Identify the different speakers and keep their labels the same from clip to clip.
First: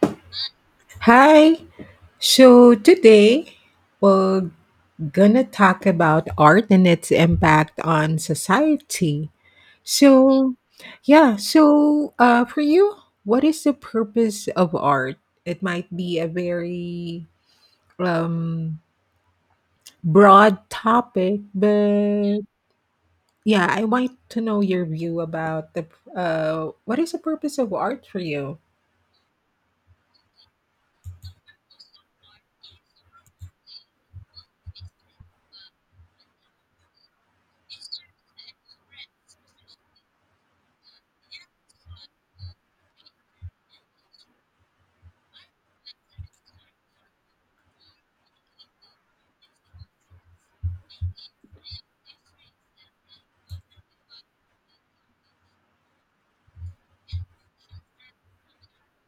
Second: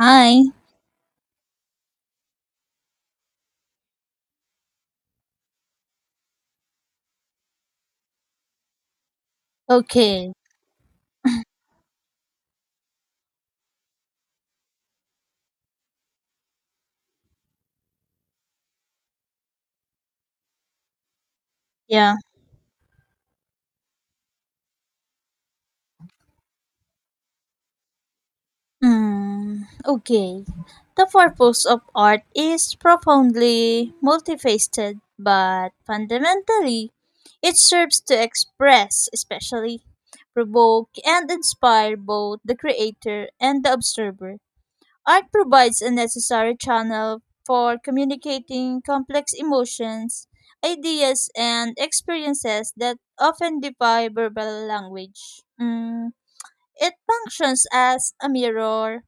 Speaker 1: Hi.
Speaker 2: Hi. So today we're gonna talk about art and its impact on society.
Speaker 1: Okay.
Speaker 2: So, yeah. So, for you, what is the purpose of art? It might be a very um broad topic,
Speaker 1: Yeah.
Speaker 2: but yeah, I want to know your view about the what is the purpose of art for you?
Speaker 1: Hmm. Okay. The purpose of art is profoundly multifaceted, but fundamentally, it serves to express, especially provoke, and inspire both the creator and the observer. Art provides a necessary channel for communicating complex emotions, ideas, and experiences that often defy verbal language. It functions as a mirror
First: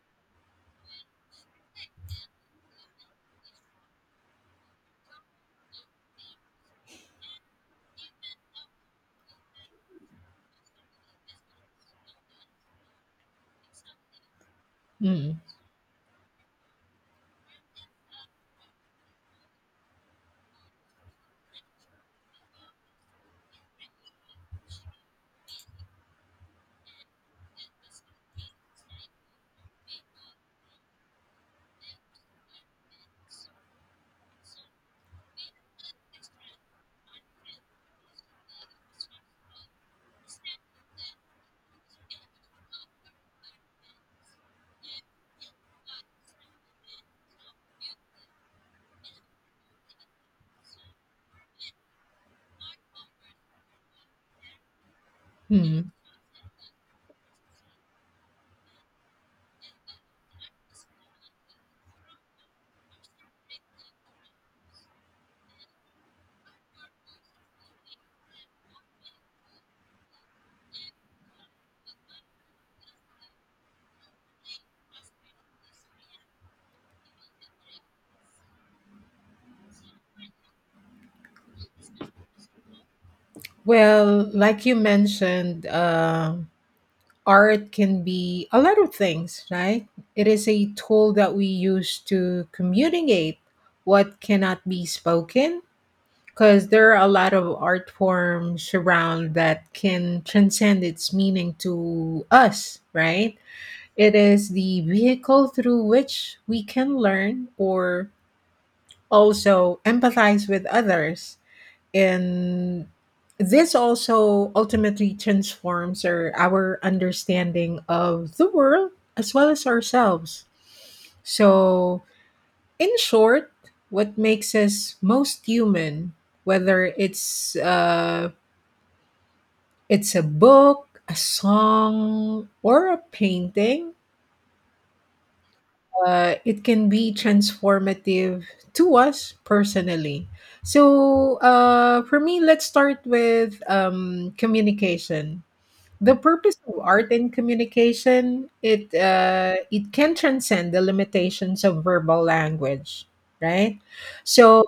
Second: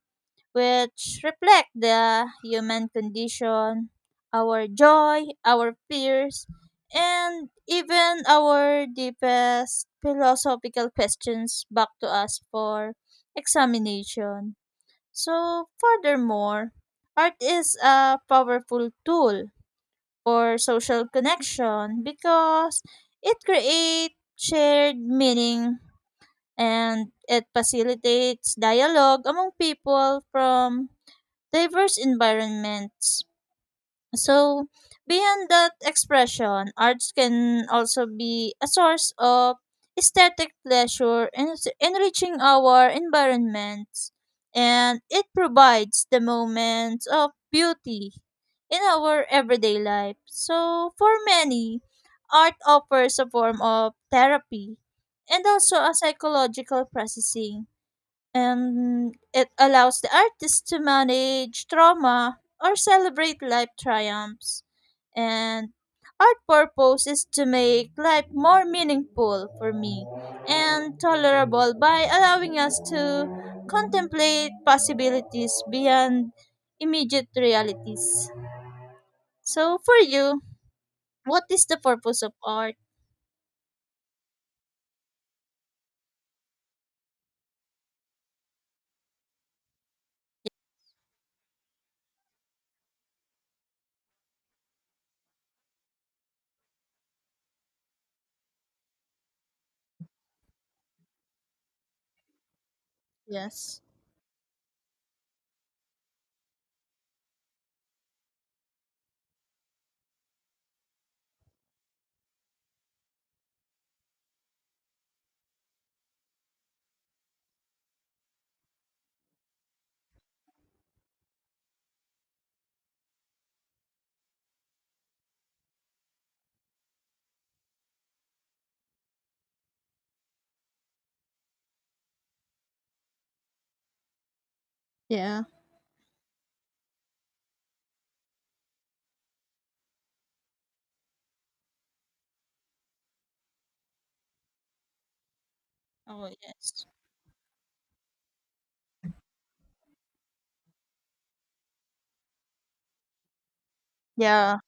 Speaker 1: which reflect the human condition, our joy, our fears, and even our deepest philosophical questions back to us for examination. So, furthermore, art is a powerful tool for social connection because it creates shared meaning and it facilitates dialogue among people from diverse environments. So, beyond that expression, arts can also be a source of aesthetic pleasure, enriching our environments, and it provides the moments of beauty in our everyday life. So, for many, art offers a form of therapy and also
Speaker 2: Mm-hmm.
Speaker 1: a psychological processing and it allows the artist to manage trauma or celebrate life triumphs. And art purpose is to make life more meaningful for me and tolerable by allowing us to contemplate possibilities beyond immediate realities. So for you, what is the purpose of art?
Speaker 2: Well, like you mentioned, art can be a lot of things, right? It is a tool that we use to communicate what cannot be spoken because there are a lot of art forms around that can transcend its meaning to us, right?
Speaker 1: Yes.
Speaker 2: It is the vehicle through which we can learn or also empathize with others, and this also ultimately transforms our understanding of the world as well as ourselves. So, in short, what makes us most human, whether it's a book, a song, or a painting,
Speaker 1: Yeah.
Speaker 2: it can be transformative to us personally. So, for me, let's start with communication. The
Speaker 1: Oh,
Speaker 2: purpose of
Speaker 1: yes.
Speaker 2: art in communication, it can transcend the limitations of verbal language, right?
Speaker 1: Yeah.
Speaker 2: So,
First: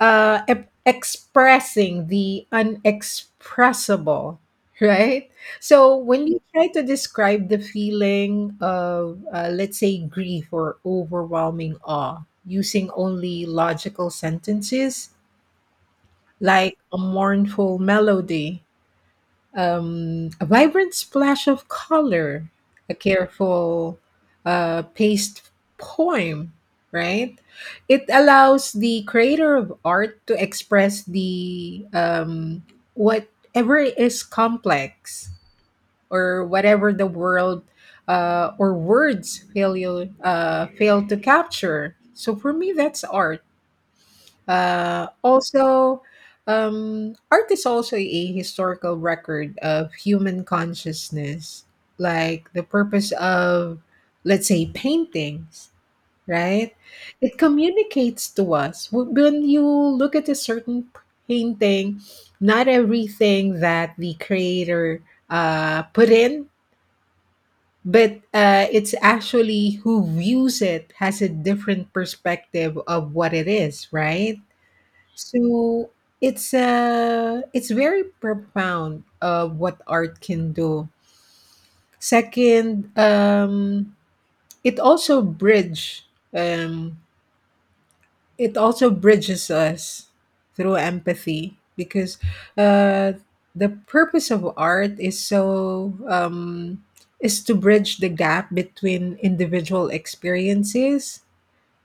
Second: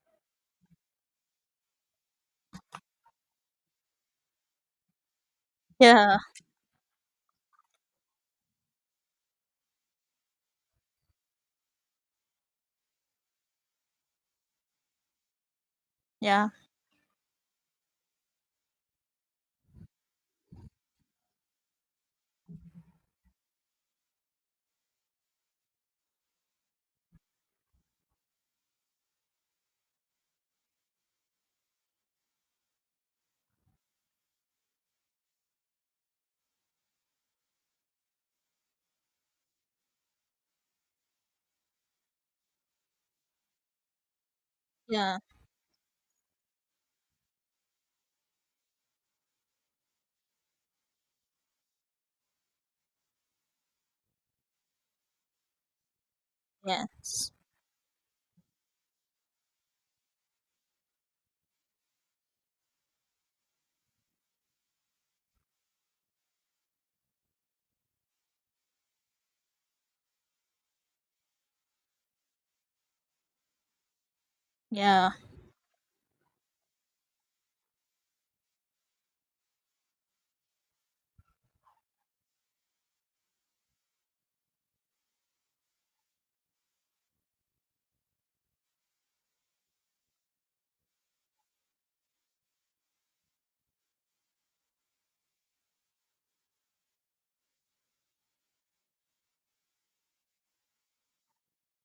Speaker 2: expressing the unexpressible, right? So,
Speaker 1: Yeah.
Speaker 2: when you try to describe the feeling of, let's say, grief or overwhelming awe, using only logical sentences,
Speaker 1: Yeah.
Speaker 2: like a mournful melody, a vibrant splash of color, a careful, paced poem, right? It allows the creator of art to express the, whatever is complex, or whatever the world or words fail you, fail to capture. So for me, that's art uh,
Speaker 1: Yeah.
Speaker 2: also, um, art is also a historical record of human consciousness, like the purpose of, let's say, paintings, right?
Speaker 1: Yes.
Speaker 2: It communicates to us. When you look at a certain painting, not everything that the creator put in, but it's actually who views it has a different perspective of what it is, right?
Speaker 1: Yeah.
Speaker 2: So it's very profound of what art can do. Second, it also bridge um it also bridges us through empathy, because uh the purpose of art is to bridge the gap between individual experiences.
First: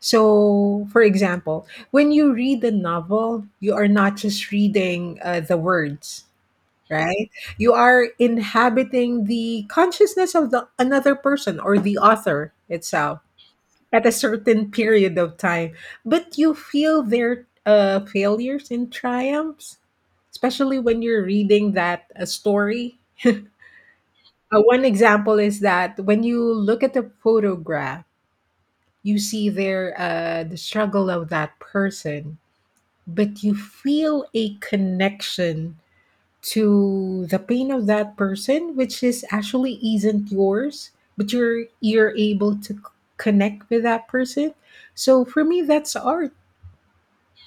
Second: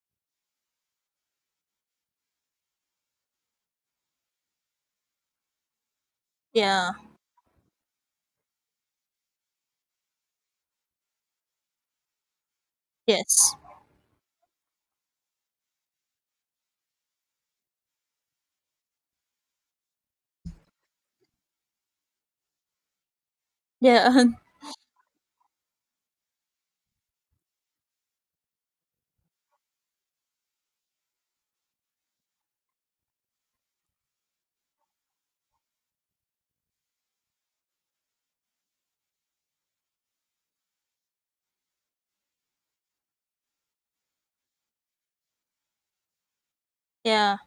Speaker 2: So, for example, when you read the novel, you are not just reading the words,
Speaker 1: Yeah.
Speaker 2: right? You are inhabiting the consciousness of the another person or the author itself
Speaker 1: Yes.
Speaker 2: at a certain period of time, but you feel their, failures and triumphs, especially when you're reading that, story.
Speaker 1: Yeah.
Speaker 2: One example is that when you look at the photograph, you see the struggle of that person, but you feel a connection to the pain of that person which is actually isn't yours, but you're able to connect with that person. So for me, that's art.
Speaker 1: Yeah.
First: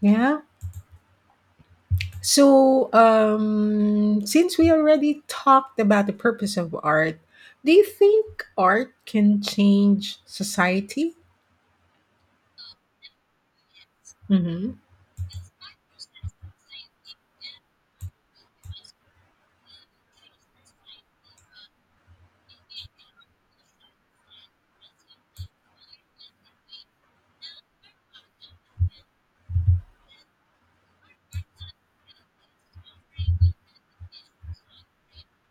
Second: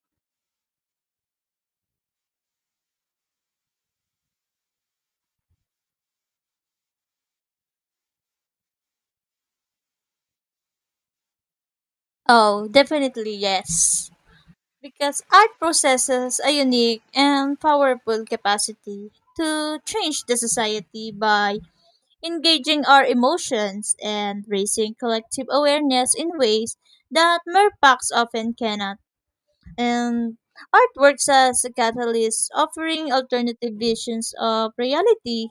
Speaker 2: Yeah. So, since we already talked about the purpose of art, do you think art can change society?
Speaker 1: Oh, definitely yes.
Speaker 2: Mm-hmm.
Speaker 1: Because art possesses a unique and powerful capacity to change the society by engaging our emotions and raising collective awareness in ways that mere facts often cannot. And art works as a catalyst, offering alternative visions of reality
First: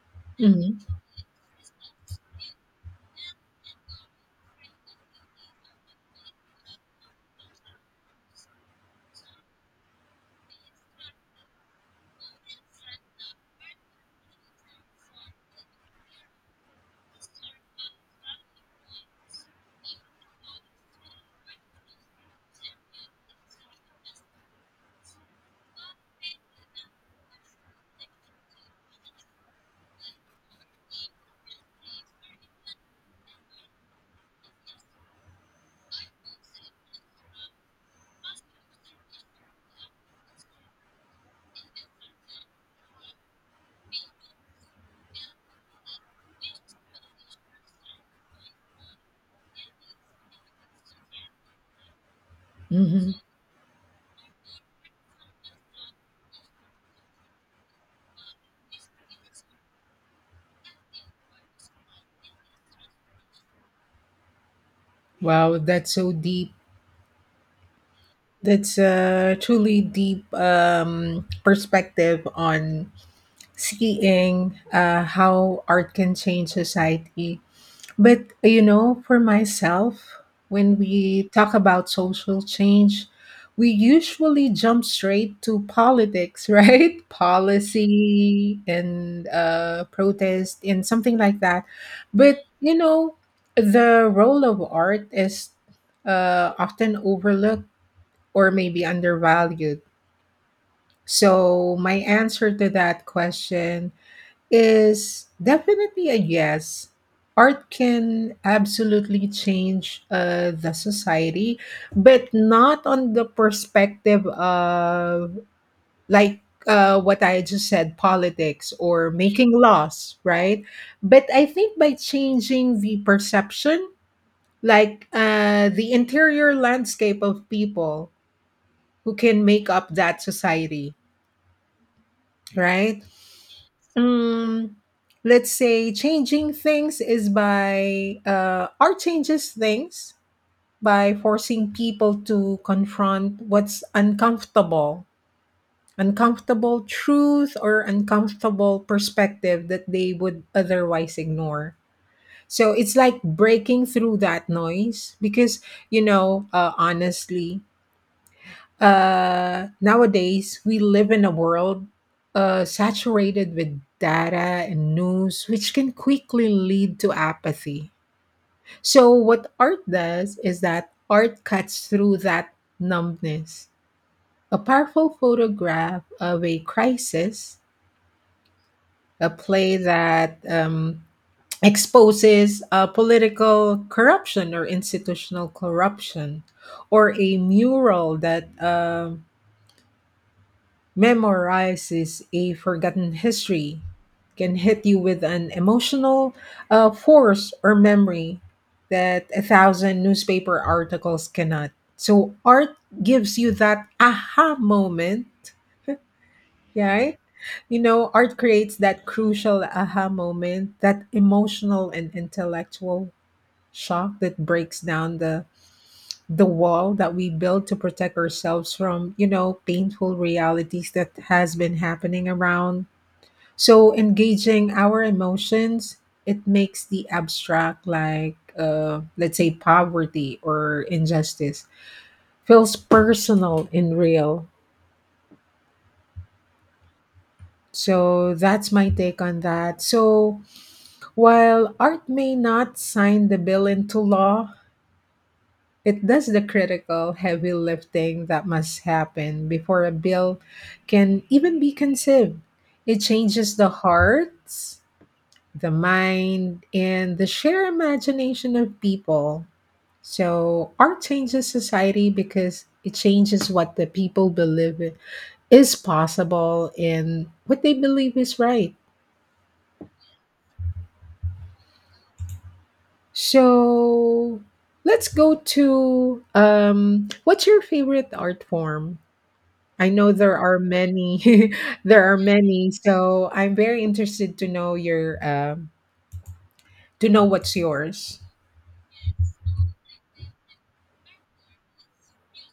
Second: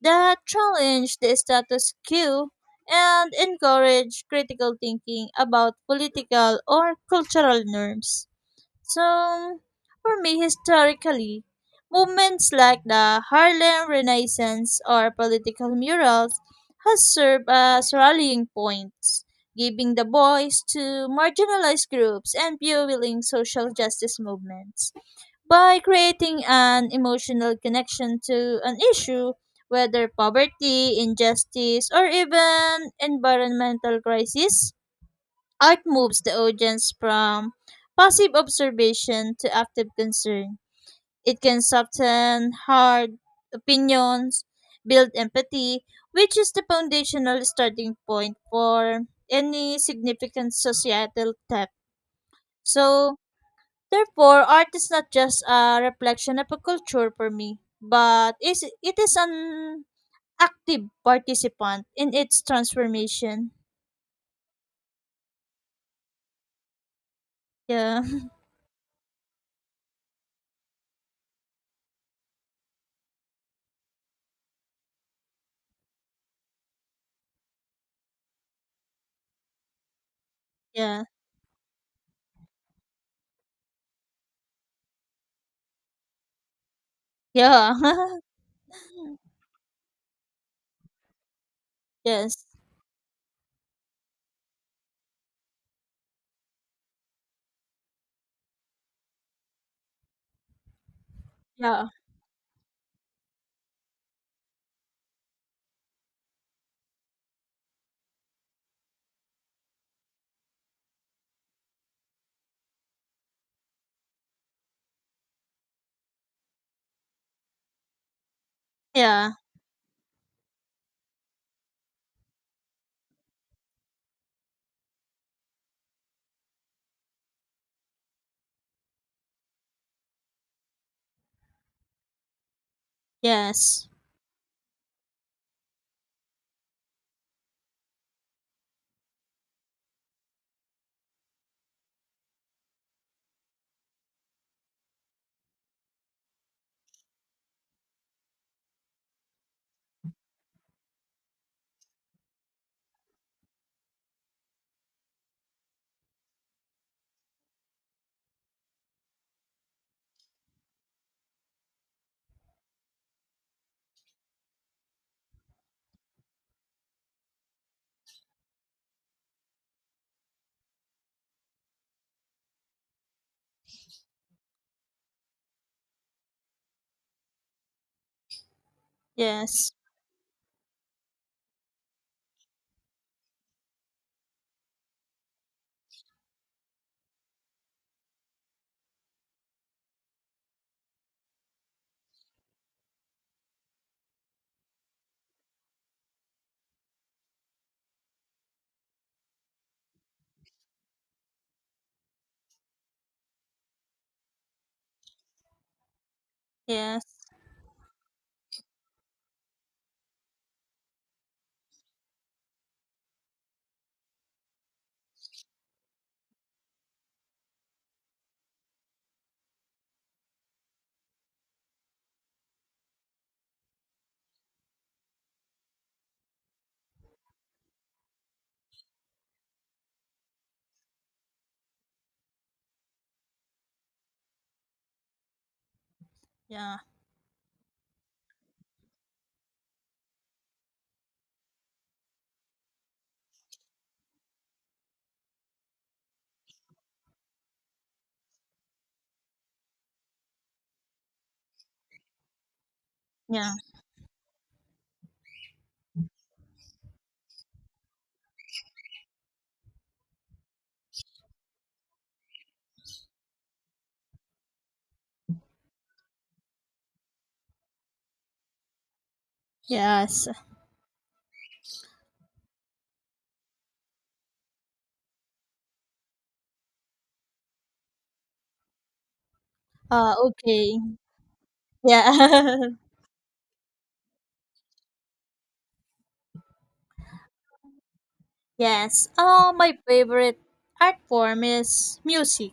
Speaker 1: that
Speaker 2: Mm-hmm.
Speaker 1: challenge the status quo and encourage critical thinking about political or cultural norms. So, for me, historically, movements like the Harlem Renaissance or political murals has served as rallying points, giving the voice to marginalized groups and fueling social justice movements by creating an emotional connection to an issue, whether poverty, injustice, or even environmental crisis. Art moves the audience from passive observation to active concern. It can soften hard opinions, build empathy, which is the foundational starting point for any significant societal step.
Speaker 2: Mm-hmm.
Speaker 1: So, therefore, art is not just a reflection of a culture for me, but is it is an active participant in its transformation.
Speaker 2: Wow, that's so deep.
Speaker 1: Yeah,
Speaker 2: That's a truly deep, perspective on seeing, how art can change society. But, you know, for myself, when
Speaker 1: yeah,
Speaker 2: we talk about social change, we usually jump straight to politics, right?
Speaker 1: yeah,
Speaker 2: Policy and, protest and something like that. But,
Speaker 1: yes,
Speaker 2: you know, the role of art is, often overlooked or maybe undervalued? So,
Speaker 1: yeah,
Speaker 2: my answer to that question is definitely a yes. Art can absolutely change, the society, but not on the perspective of, like, what I just said, politics or
Speaker 1: yeah,
Speaker 2: making laws, right? But I think by changing the perception, like, the interior landscape of people who can make up that society, right?
Speaker 1: yes,
Speaker 2: Um, let's say changing things is by, art changes things by forcing people to confront what's uncomfortable, uncomfortable truth or uncomfortable perspective that they would otherwise ignore. So it's like breaking through that noise because, honestly, nowadays we live in a world, saturated with data and news, which can quickly lead to apathy. So, what art does is that art cuts through that numbness. A powerful photograph of a crisis, a
Speaker 1: yes,
Speaker 2: play that, exposes, political corruption or institutional corruption, or a mural that memorizes a forgotten history, can hit you with an emotional, force or memory that a thousand newspaper articles cannot. So art gives you that aha moment, yeah,
Speaker 1: yes,
Speaker 2: right? You know, art creates that crucial aha moment, that emotional and intellectual shock that breaks down the wall that we build to protect ourselves from, painful realities that has been happening around. So engaging our emotions, it makes the abstract, like, let's say poverty or injustice, feels personal and real.
Speaker 1: yeah,
Speaker 2: So that's my take on that. So while art may not sign the bill into law, it does the critical heavy lifting that must happen before a bill can even be conceived. It
Speaker 1: yeah,
Speaker 2: changes the hearts, the mind, and the sheer imagination of people. So, art changes society because it changes what the people believe is possible and what they believe is right.
Speaker 1: yes.
Speaker 2: So, let's go to, what's your favorite art form? I know there are
Speaker 1: Okay,
Speaker 2: many. there are
Speaker 1: yeah,
Speaker 2: many. So I'm very interested to know your, to know what's yours.
Speaker 1: yes. Oh, my favorite art form is music,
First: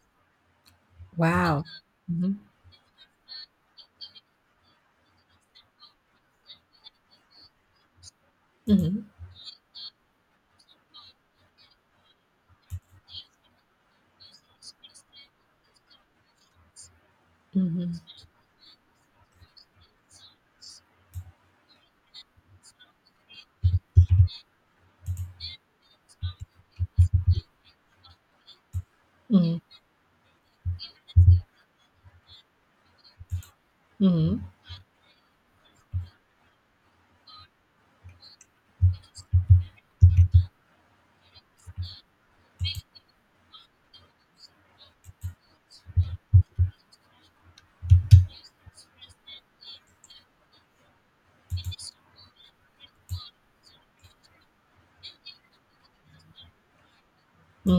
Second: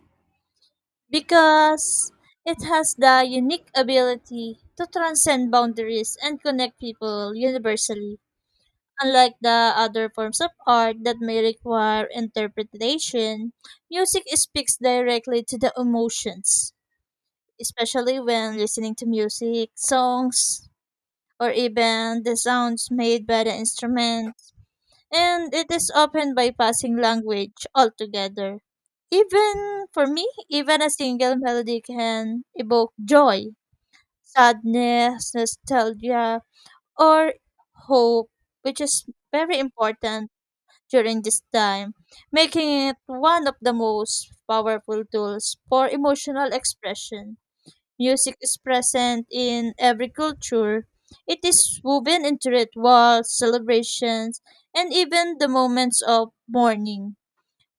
Speaker 2: Wow.
Speaker 1: because
Speaker 2: Mhm.
Speaker 1: it has the unique ability to transcend boundaries and connect people universally,
Speaker 2: Mhm.
Speaker 1: unlike the other forms of art that may require interpretation. Music speaks directly to the emotions,
Speaker 2: Mhm.
Speaker 1: especially when listening to music, songs, or even the sounds made by the instrument and it is often bypassing language altogether.
Speaker 2: Mhm.
Speaker 1: Even for me, even a single melody can evoke joy,
Speaker 2: Mhm.
Speaker 1: sadness, nostalgia, or hope, which is very important during this time, making it one of the most powerful tools for emotional expression. Music is present in every culture. It is woven into rituals, celebrations, and even the moments of mourning.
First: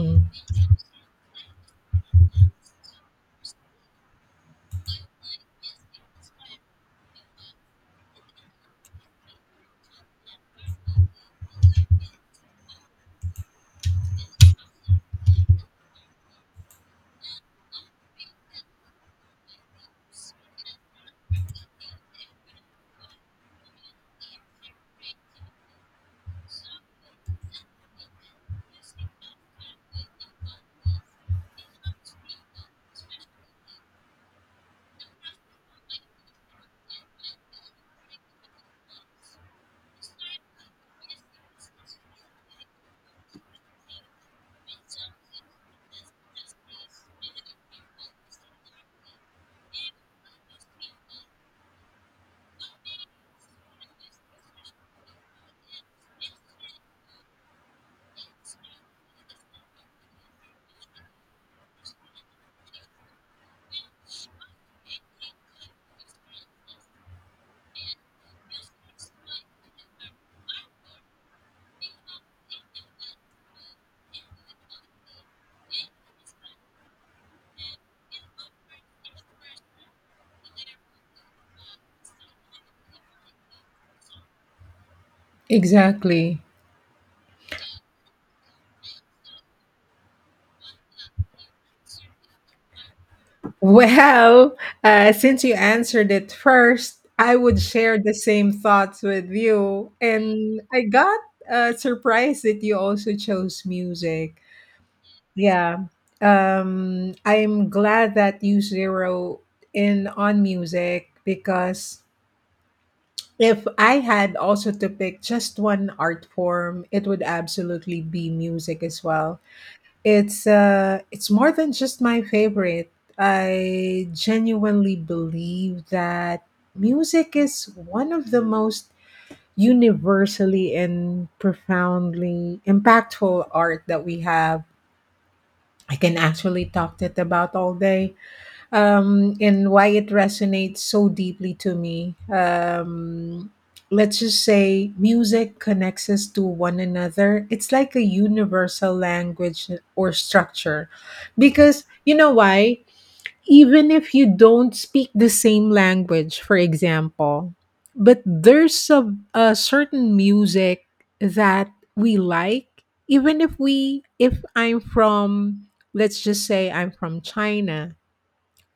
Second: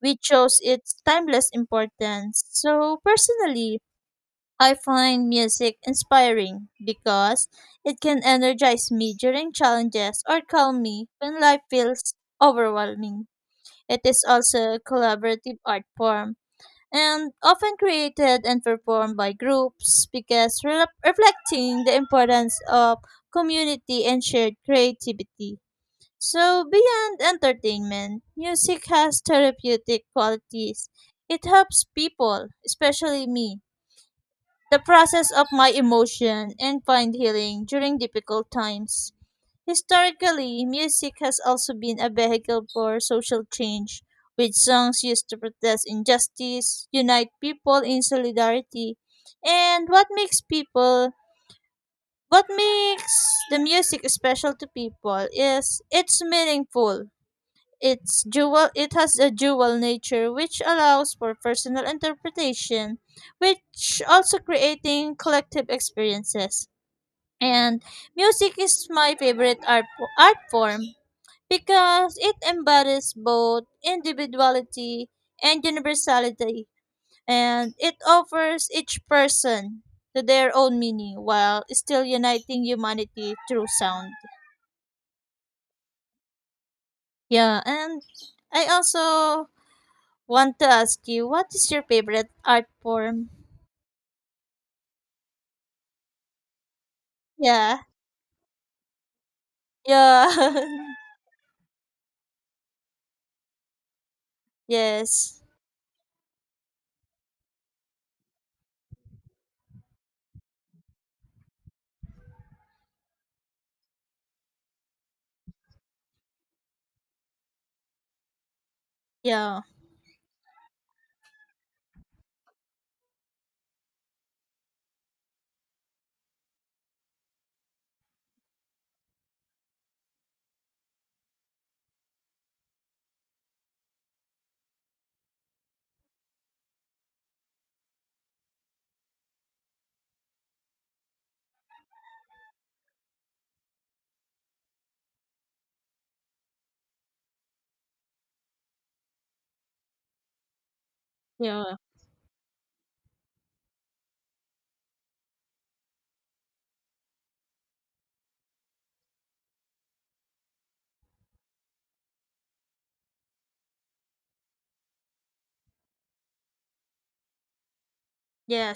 Speaker 1: We chose its timeless importance. So, personally, I find music inspiring because it can energize me during challenges or calm me when life feels overwhelming. It is also a collaborative art form and often created and performed by groups because reflecting the importance of community and shared creativity. So, beyond entertainment, music has therapeutic qualities. It helps people, especially me, the process of my emotion and find healing during difficult times. Historically, music has also been a vehicle for social change, with songs used to protest injustice, unite people in solidarity. And what makes the music special to people is it's meaningful. It has a dual nature which allows for personal interpretation, which also creating collective experiences. And music is my favorite art form because it embodies both individuality and universality, and it offers each person to their own meaning while still uniting humanity through sound.
Speaker 2: Exactly.
Speaker 1: Yeah, and I also want to ask you what is your favorite art form?
Speaker 2: Well, since you answered it first, I would
Speaker 1: Yeah,
Speaker 2: share the same thoughts with you,
Speaker 1: yeah,
Speaker 2: and I got, surprised that you also chose music.
Speaker 1: yes,
Speaker 2: Yeah. I'm glad that you zero in on music because if I had also to pick just one art form, it would absolutely be music as well.
Speaker 1: yeah,
Speaker 2: It's, it's more than just my favorite. I genuinely believe that music is one of the most universally and profoundly impactful art that we have. I can actually talk it about all day, and why it resonates so deeply to me. Let's just say music connects us to one another. It's like a universal language or structure,
Speaker 1: yeah,
Speaker 2: because, you know why, even if you don't speak the same language, for example. But there's a certain music that we like, even if I'm from, let's just say I'm from China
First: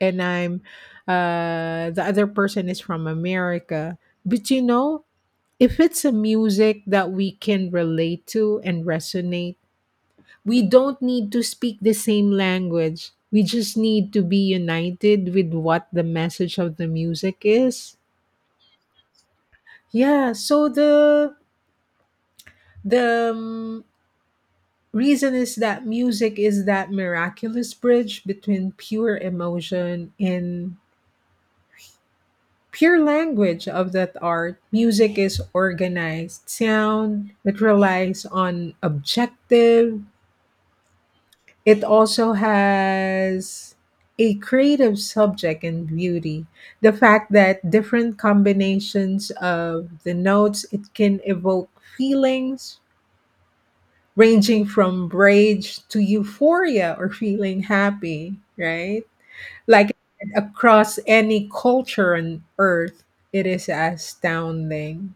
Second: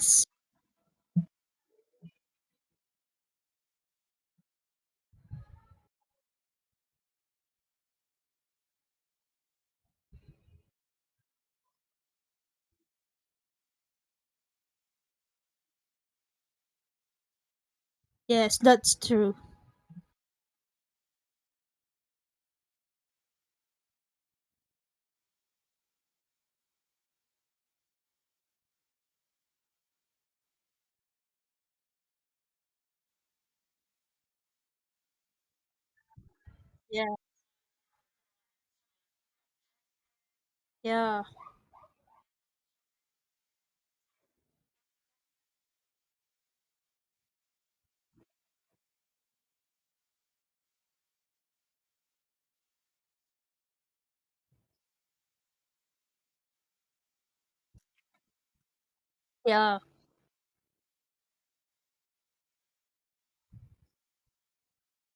Speaker 2: and the other person is from America. But you know, if it's a music that we can relate to and resonate, we don't need to speak the same language. We just need to be united with what the message of the music is.
Speaker 1: yes, that's true.
Speaker 2: Yeah, so the reason is that music is that miraculous bridge between pure emotion and pure language of that art. Music is organized
Speaker 1: Yeah,
Speaker 2: sound. It relies on objective.
Speaker 1: yeah,
Speaker 2: It also has a creative subject and beauty. The fact that different combinations of the notes, it can evoke feelings ranging from rage to euphoria or feeling happy, right?
Speaker 1: yeah,
Speaker 2: Like across any culture on earth, it is astounding.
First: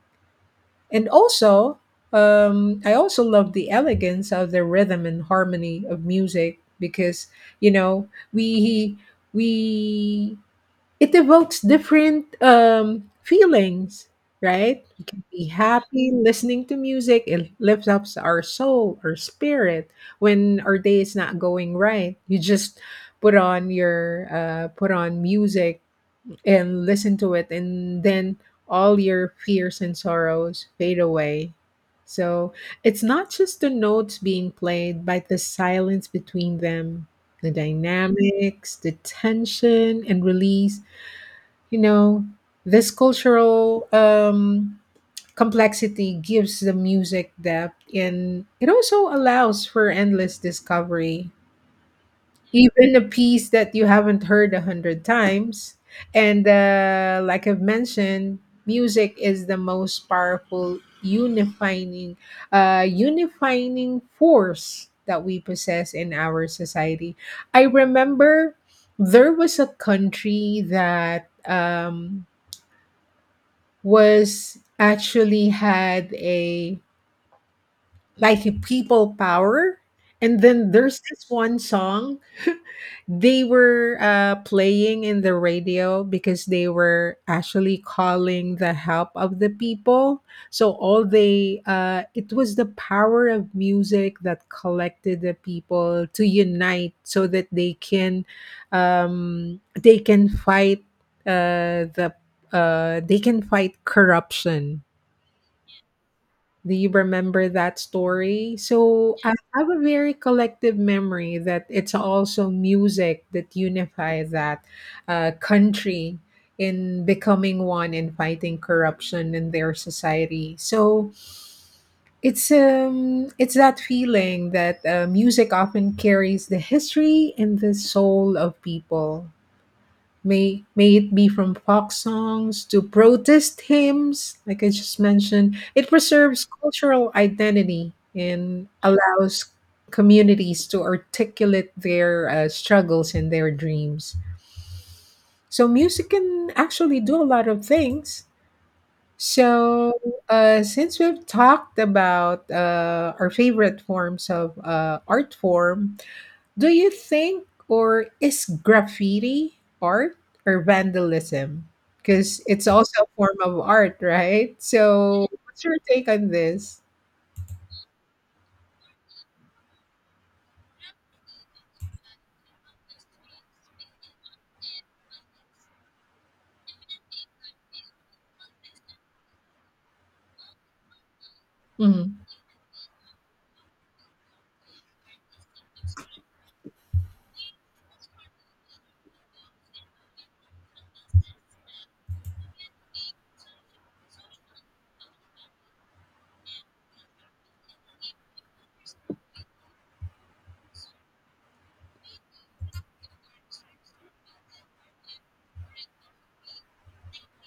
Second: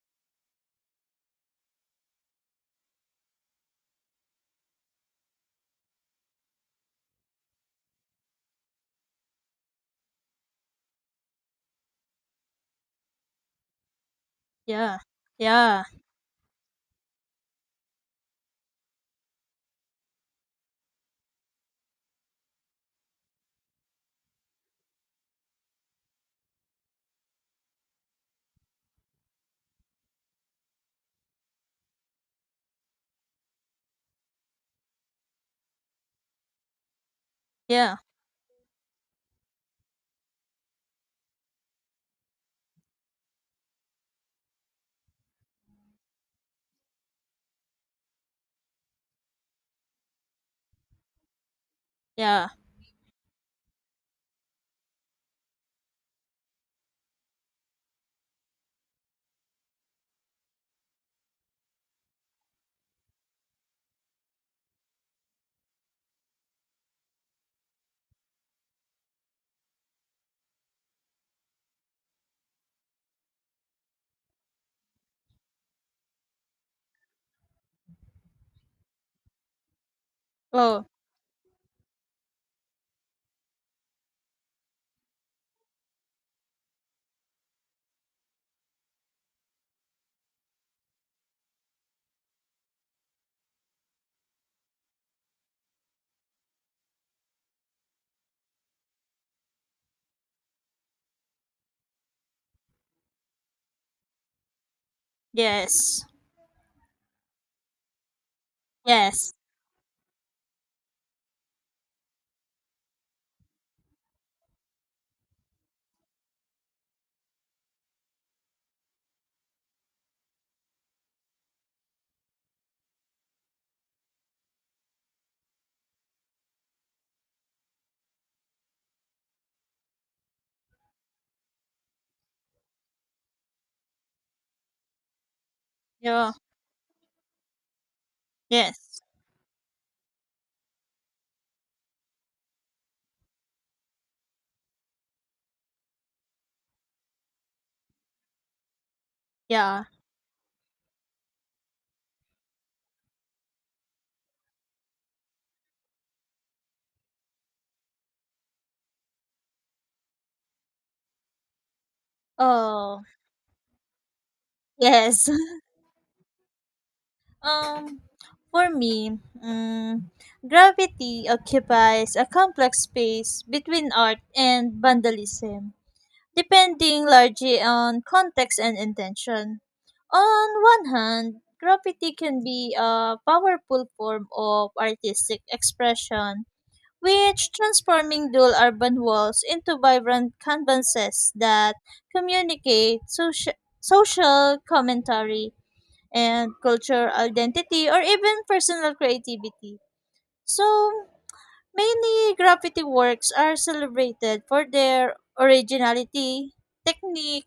Speaker 2: And also, I also love the elegance of the rhythm and harmony of music because, you know, we it evokes different, feelings, right?
Speaker 1: yeah,
Speaker 2: We can be
Speaker 1: yeah,
Speaker 2: happy listening to music. It lifts up our soul, our spirit when our day is not going right. You just put on music and listen to it and then all your fears and sorrows fade away. So it's not just the notes being played but the silence between them, the
Speaker 1: yeah,
Speaker 2: dynamics, the tension and release, you know, this cultural complexity gives the music depth, and it also allows for endless discovery,
Speaker 1: yeah.
Speaker 2: even a piece that you haven't heard a hundred times. And like I've mentioned, music is the most powerful unifying force that we possess in our society. I remember there was a country that, was actually had a, like, a people power, and then
Speaker 1: Oh,
Speaker 2: there's this one song. They were, playing in the radio because they were actually calling the help of the people. So it was the power of music that collected the people to unite, so that they can uh, the, fight corruption.
Speaker 1: yes.
Speaker 2: Do you remember that story? So I
Speaker 1: Yes.
Speaker 2: have a very collective memory that it's also music that unifies that, country in becoming one and fighting corruption in their society. So it's that feeling that, music often carries the history and the soul of people, may it be from folk songs to protest hymns, like I just mentioned. It
Speaker 1: Yeah.
Speaker 2: preserves cultural identity and
Speaker 1: Yes.
Speaker 2: allows communities to articulate their, struggles and their dreams. So music can actually do a lot of things.
Speaker 1: Yeah.
Speaker 2: So, since we've talked about, our favorite forms of, art form, do you think, or is graffiti art or vandalism? Because it's
Speaker 1: Oh,
Speaker 2: also a form of art, right? So,
Speaker 1: yes.
Speaker 2: what's your take on this?
Speaker 1: Um, for me, gravity occupies a complex space between art and vandalism, depending largely on context and intention. On one hand, graffiti
Speaker 2: Mm.
Speaker 1: can be a powerful form of artistic expression which transforming dual urban walls into vibrant canvases that communicate social commentary and cultural identity or even personal creativity. So, many graffiti works are celebrated for their originality, technique,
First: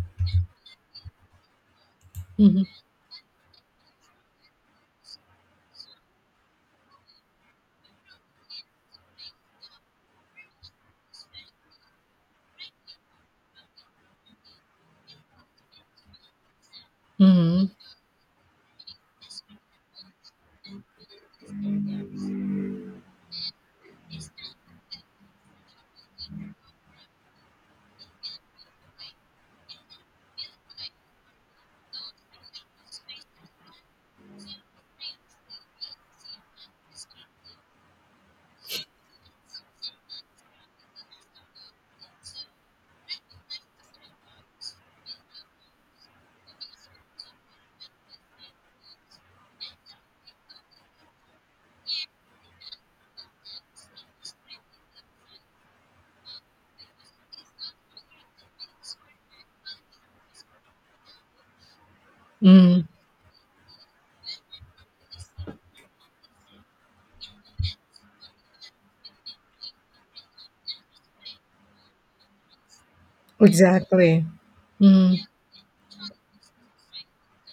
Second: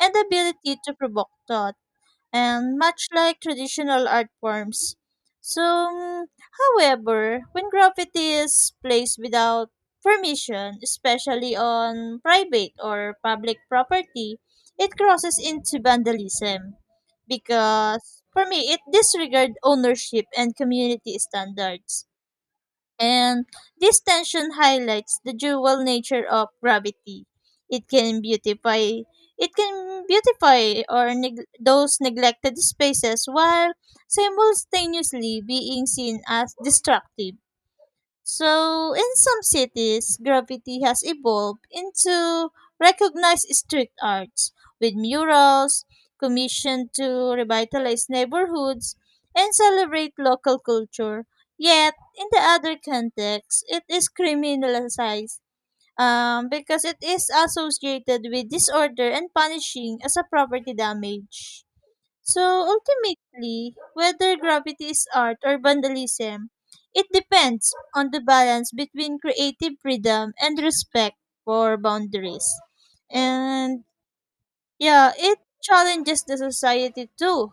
Speaker 1: and ability to provoke thought
Speaker 2: Mhm.
Speaker 1: and much like traditional art forms. So, however, when graffiti is placed without permission, especially on private or public property, it crosses into vandalism
Speaker 2: Mhm.
Speaker 1: because for me it disregards ownership and community standards and this tension highlights the dual nature of gravity. It can beautify it can beautify or those neglected spaces while simultaneously being seen as destructive. So, in some cities, graffiti has evolved into recognized street arts with murals commissioned to revitalize neighborhoods and celebrate local culture. Yet, in the other context, it is criminalized because it is associated with disorder and punishing as a property damage. So
Speaker 2: Mm.
Speaker 1: ultimately, whether graffiti is art or vandalism, it depends on the balance between creative freedom and respect for boundaries. And
Speaker 2: Exactly.
Speaker 1: yeah,
Speaker 2: Mm.
Speaker 1: it challenges the society too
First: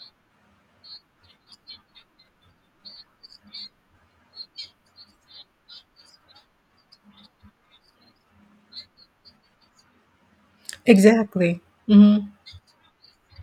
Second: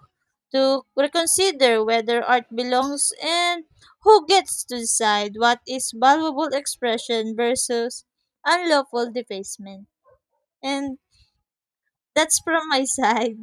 Speaker 1: to reconsider whether art belongs and who gets to decide what is valuable expression versus unlawful defacement. And
Speaker 2: Exactly. Mhm.
Speaker 1: that's from my side.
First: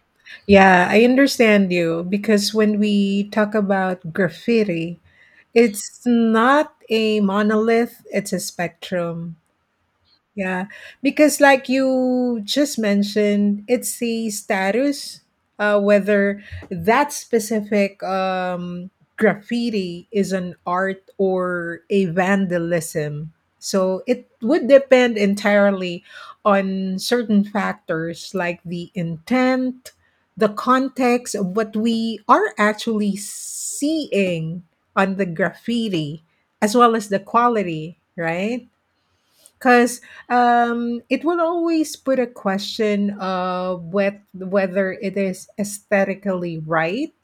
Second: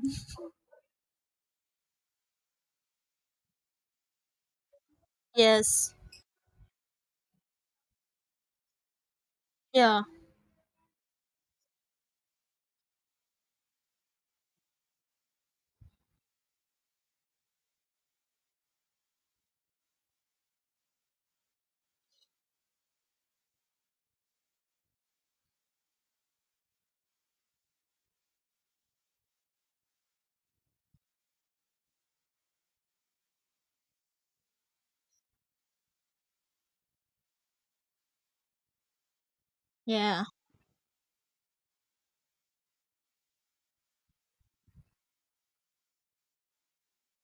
Speaker 2: Yeah, I understand you, because when we talk about graffiti,
Speaker 1: Yes.
Speaker 2: it's not a monolith, it's a spectrum.
Speaker 1: Yeah.
Speaker 2: Yeah, because like you just mentioned, it's the status, whether that specific, graffiti is an art or a vandalism. So it would depend entirely on certain factors like the intent, the context of what we are actually seeing on the graffiti, as well as the quality, right? Because
Speaker 1: Yeah.
Speaker 2: it will always put a question of whether it is aesthetically right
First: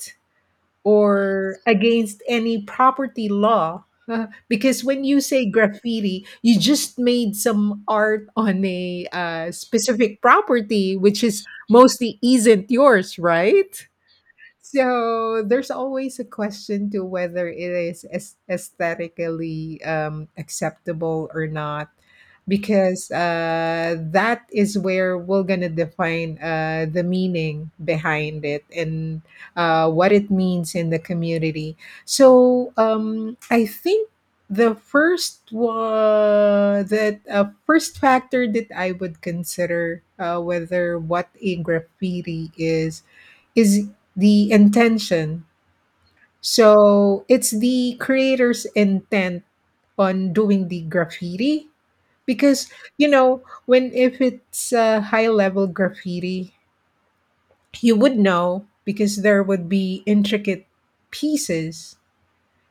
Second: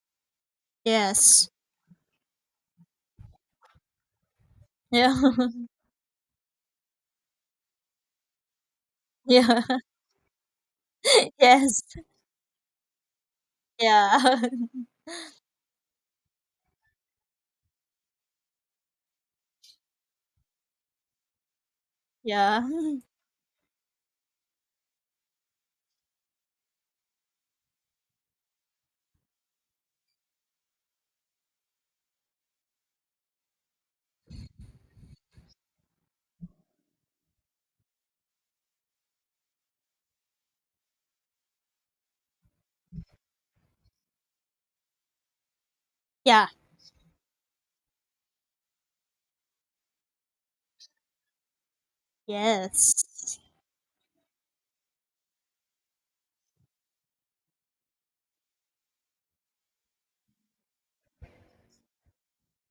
Speaker 1: Yes.
Speaker 2: or Yes. against any property law. Because when
Speaker 1: Yeah.
Speaker 2: you say graffiti, you just made some art on a
Speaker 1: Yeah.
Speaker 2: specific property, which is
Speaker 1: Yes.
Speaker 2: mostly isn't yours, right?
Speaker 1: Yeah.
Speaker 2: So there's always a question to whether it is aesthetically acceptable or not,
Speaker 1: Yeah.
Speaker 2: because that is where we're gonna define the meaning behind it and what it means in the community. So I think the first factor that I would consider whether what a graffiti is the intention.
Speaker 1: Yeah.
Speaker 2: So it's the creator's intent on doing the graffiti because
Speaker 1: Yes.
Speaker 2: you know when if it's a high level graffiti you would know because there would be intricate pieces.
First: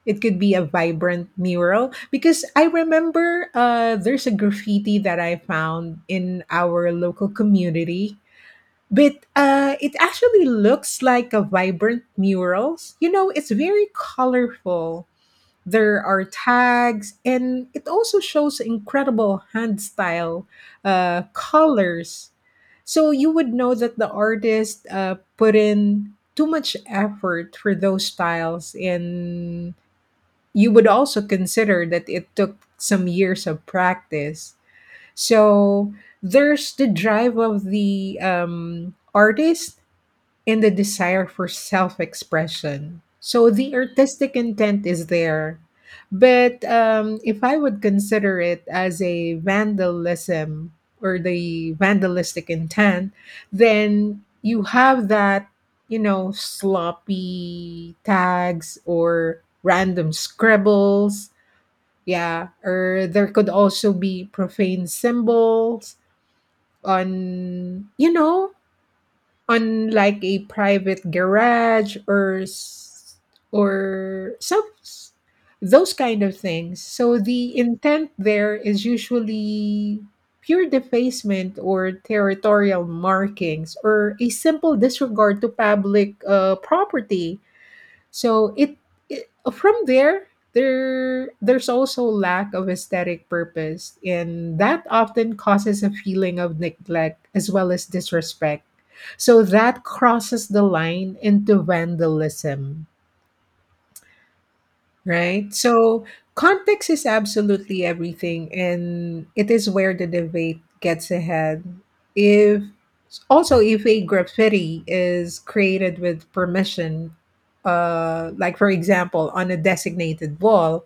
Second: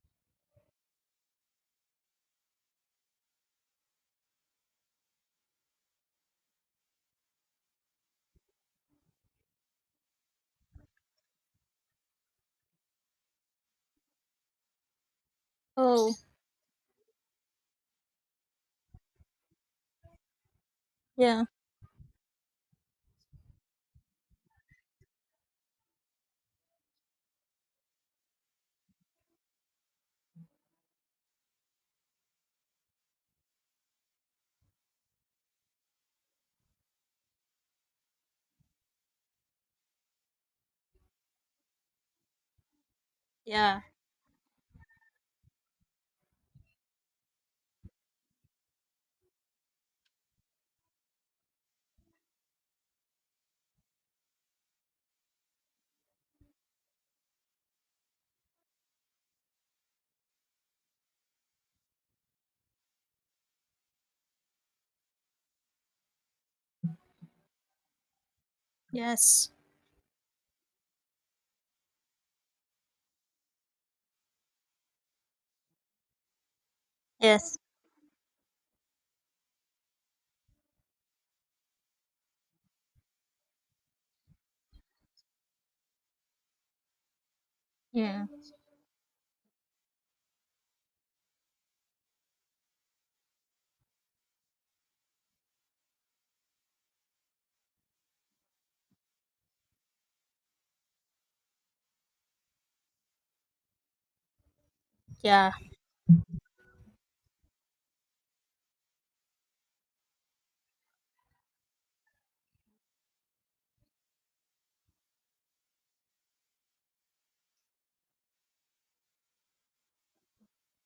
Speaker 2: It could be a vibrant mural because I remember there's a graffiti that I found in our local community, but it actually looks like a vibrant murals. You know, it's very colorful. There
Speaker 1: Oh.
Speaker 2: are tags, and it also shows incredible hand style,
Speaker 1: Yeah.
Speaker 2: colors. So you would know that the artist put in too much effort for those styles, and you would also consider that it took some years of practice. So there's the drive of the artist and the desire for self expression. So the
Speaker 1: Yeah.
Speaker 2: artistic intent is there. But if I would consider it as a vandalism or the vandalistic intent, then you have that, you know, sloppy tags or random scribbles. Yeah. Or there could also be profane symbols on, you know,
Speaker 1: Yes.
Speaker 2: unlike a private garage or s- or some s- those kind of things. So the
Speaker 1: Yes.
Speaker 2: intent there is usually pure defacement or territorial markings or a simple disregard to public property.
Speaker 1: Yeah.
Speaker 2: So it, it from there there's also lack of aesthetic purpose, and that often causes a feeling of neglect as well as disrespect. So that crosses the line into vandalism. Right?
Speaker 1: Yeah.
Speaker 2: So context is absolutely everything, and it is where the debate gets ahead. If, also, if a graffiti is created with permission, like for example on a designated wall,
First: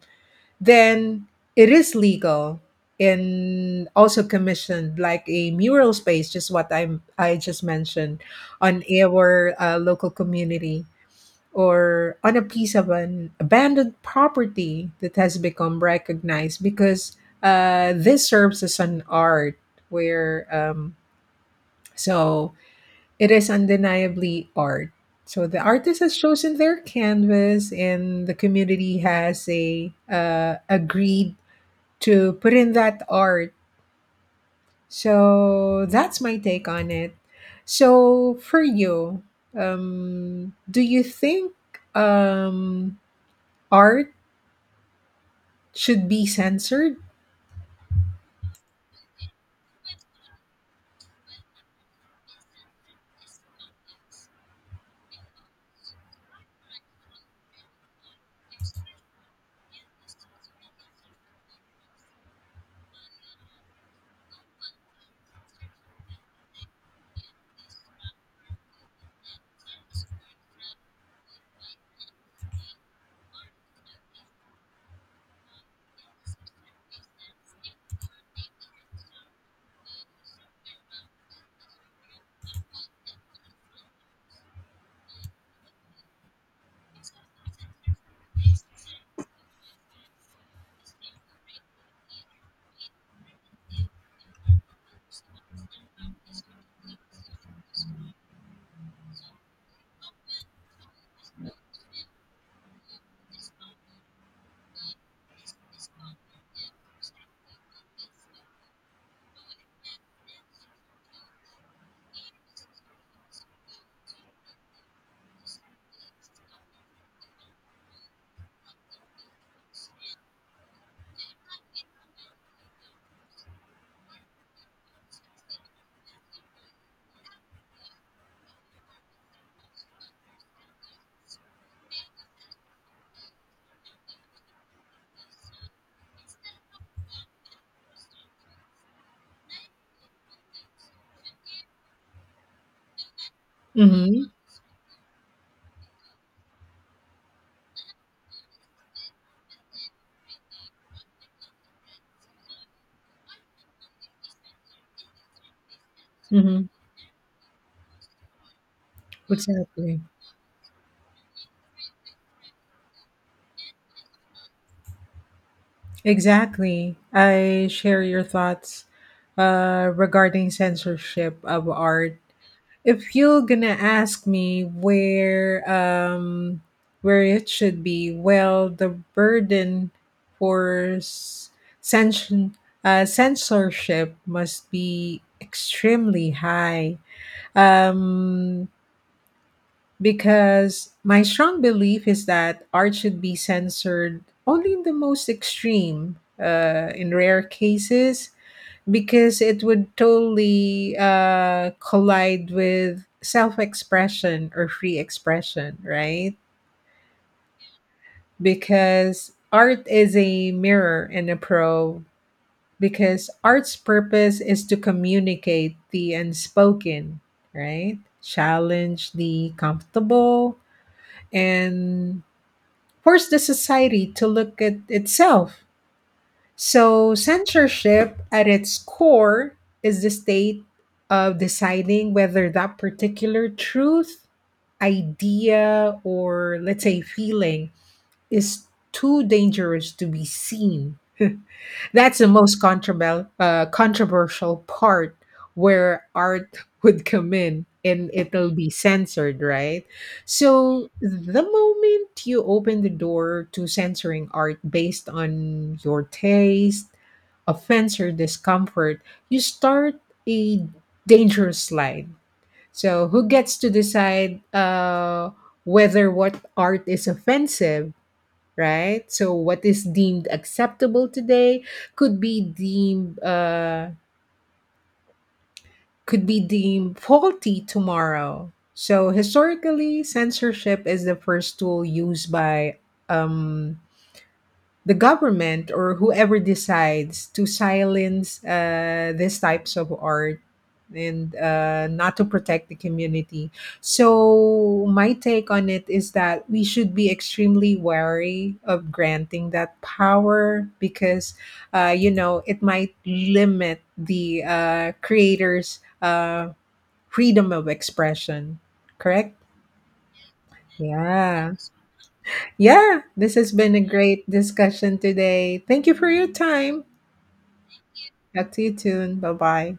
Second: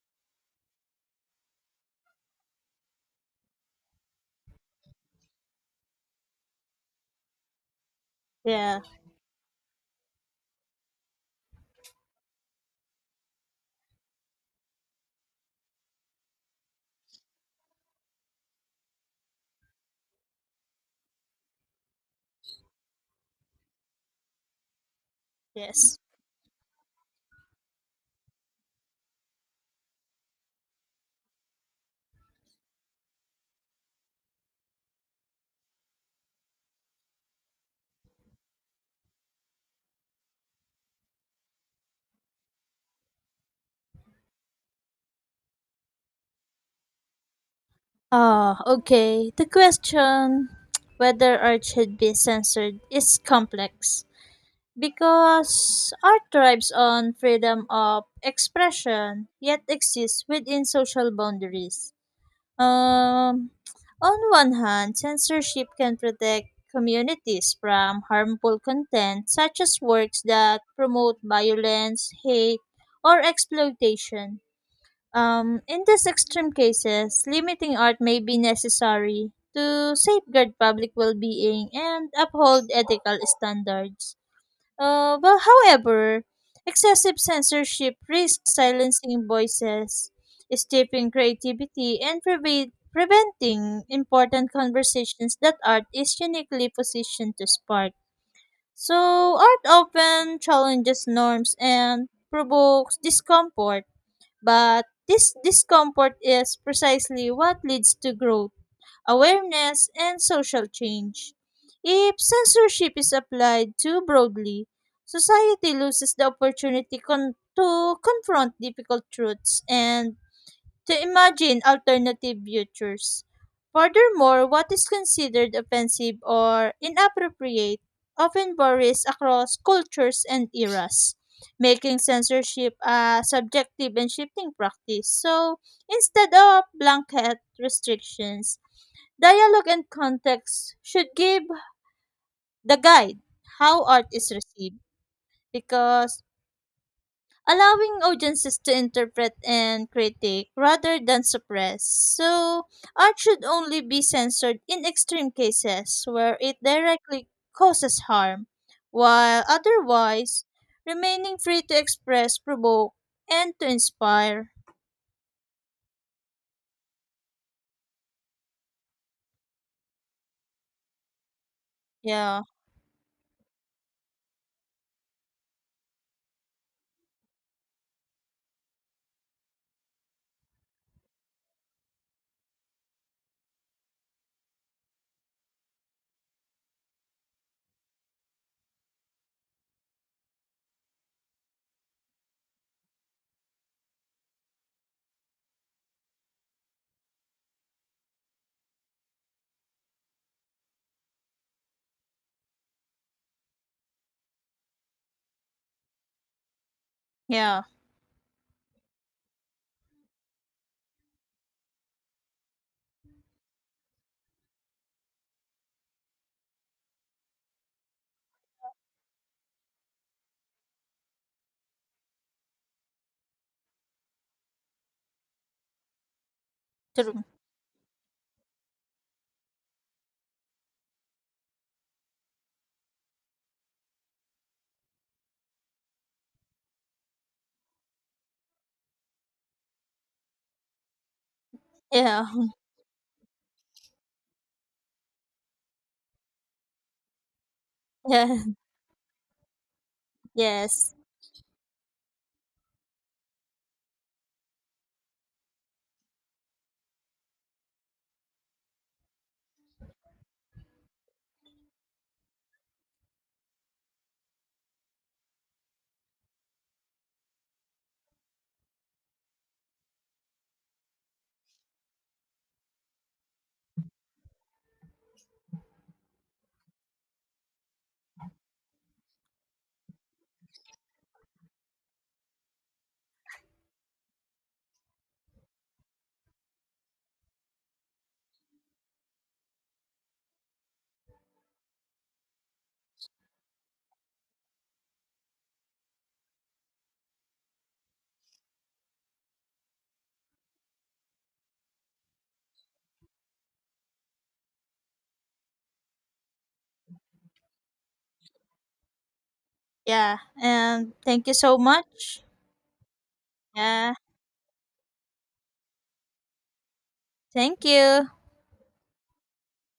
Speaker 2: then it is legal and also commissioned like a mural space, just what I just mentioned
Speaker 1: Yeah.
Speaker 2: on our local community or on a piece of an abandoned property that has become recognized because this serves as an art where so it is undeniably art. So the artist
Speaker 1: Yes.
Speaker 2: has chosen their canvas, and the community has a agreed to put in that art. So that's my take on it. So for you, do you think um, art should be censored?
Speaker 1: Ah, okay. The question whether art should be censored is complex because art thrives on freedom of expression yet exists within social boundaries. Um, on one hand, censorship can protect communities from harmful content such as works that promote violence, hate, or exploitation. In these extreme cases, limiting art may be necessary to safeguard public well being and uphold ethical standards. Well, however, excessive censorship risks silencing voices, stifling creativity, and preventing important conversations that art is uniquely positioned to spark. So, art often challenges norms and provokes discomfort, but this discomfort is precisely what leads to growth, awareness, and social change. If censorship is applied too broadly, society loses the opportunity to confront difficult truths and to imagine alternative futures. Furthermore, what is considered offensive or inappropriate often varies across cultures and eras, making censorship a subjective and shifting practice. So, instead of blanket restrictions, dialogue and context should give the guide how art
Speaker 2: Mhm,
Speaker 1: is received because allowing audiences to interpret and critique rather than suppress. So, art should only be censored in extreme cases where it
Speaker 2: mhm.
Speaker 1: directly causes harm, while
Speaker 2: Exactly.
Speaker 1: otherwise remaining free to express, provoke, and to inspire.
Speaker 2: Exactly. I share your thoughts regarding censorship of art.
Speaker 1: Yeah,
Speaker 2: If you're gonna ask me where it should be, well, the burden for censsion, censorship must be extremely high. Um, because my strong belief is that art should be censored only in the most extreme, in rare cases, because it would totally collide with self expression or free expression, right?
Speaker 1: yeah,
Speaker 2: Because art is a mirror and a probe, because art's purpose is to communicate the unspoken, right? Challenge the comfortable and forced the society to look at itself. So,
Speaker 1: true.
Speaker 2: censorship at its core is the state of deciding whether that particular truth, idea, or let's say feeling is too dangerous to be seen. That's the
Speaker 1: Yeah,
Speaker 2: most controversial controversial part where art would come in and
Speaker 1: yeah,
Speaker 2: it'll be censored, right? So
Speaker 1: yes,
Speaker 2: the moment you open the door to censoring art based on your taste, offense, or discomfort, you start a dangerous slide. So who gets to decide whether what art is offensive? Right? So what is deemed acceptable today could be deemed faulty tomorrow. So historically, censorship is the first tool used by um, the government or whoever decides to silence these types of art and not to protect the community. So my take on it is that we should be extremely wary of granting that power because you know it might limit the creators' freedom of expression. Correct?
Speaker 1: yeah. And thank you
Speaker 2: Yeah.
Speaker 1: so much.
Speaker 2: Yeah, this has been a
Speaker 1: Yeah.
Speaker 2: great discussion today. Thank you for your time.
Speaker 1: Thank you.
Speaker 2: Talk to you soon. Bye bye.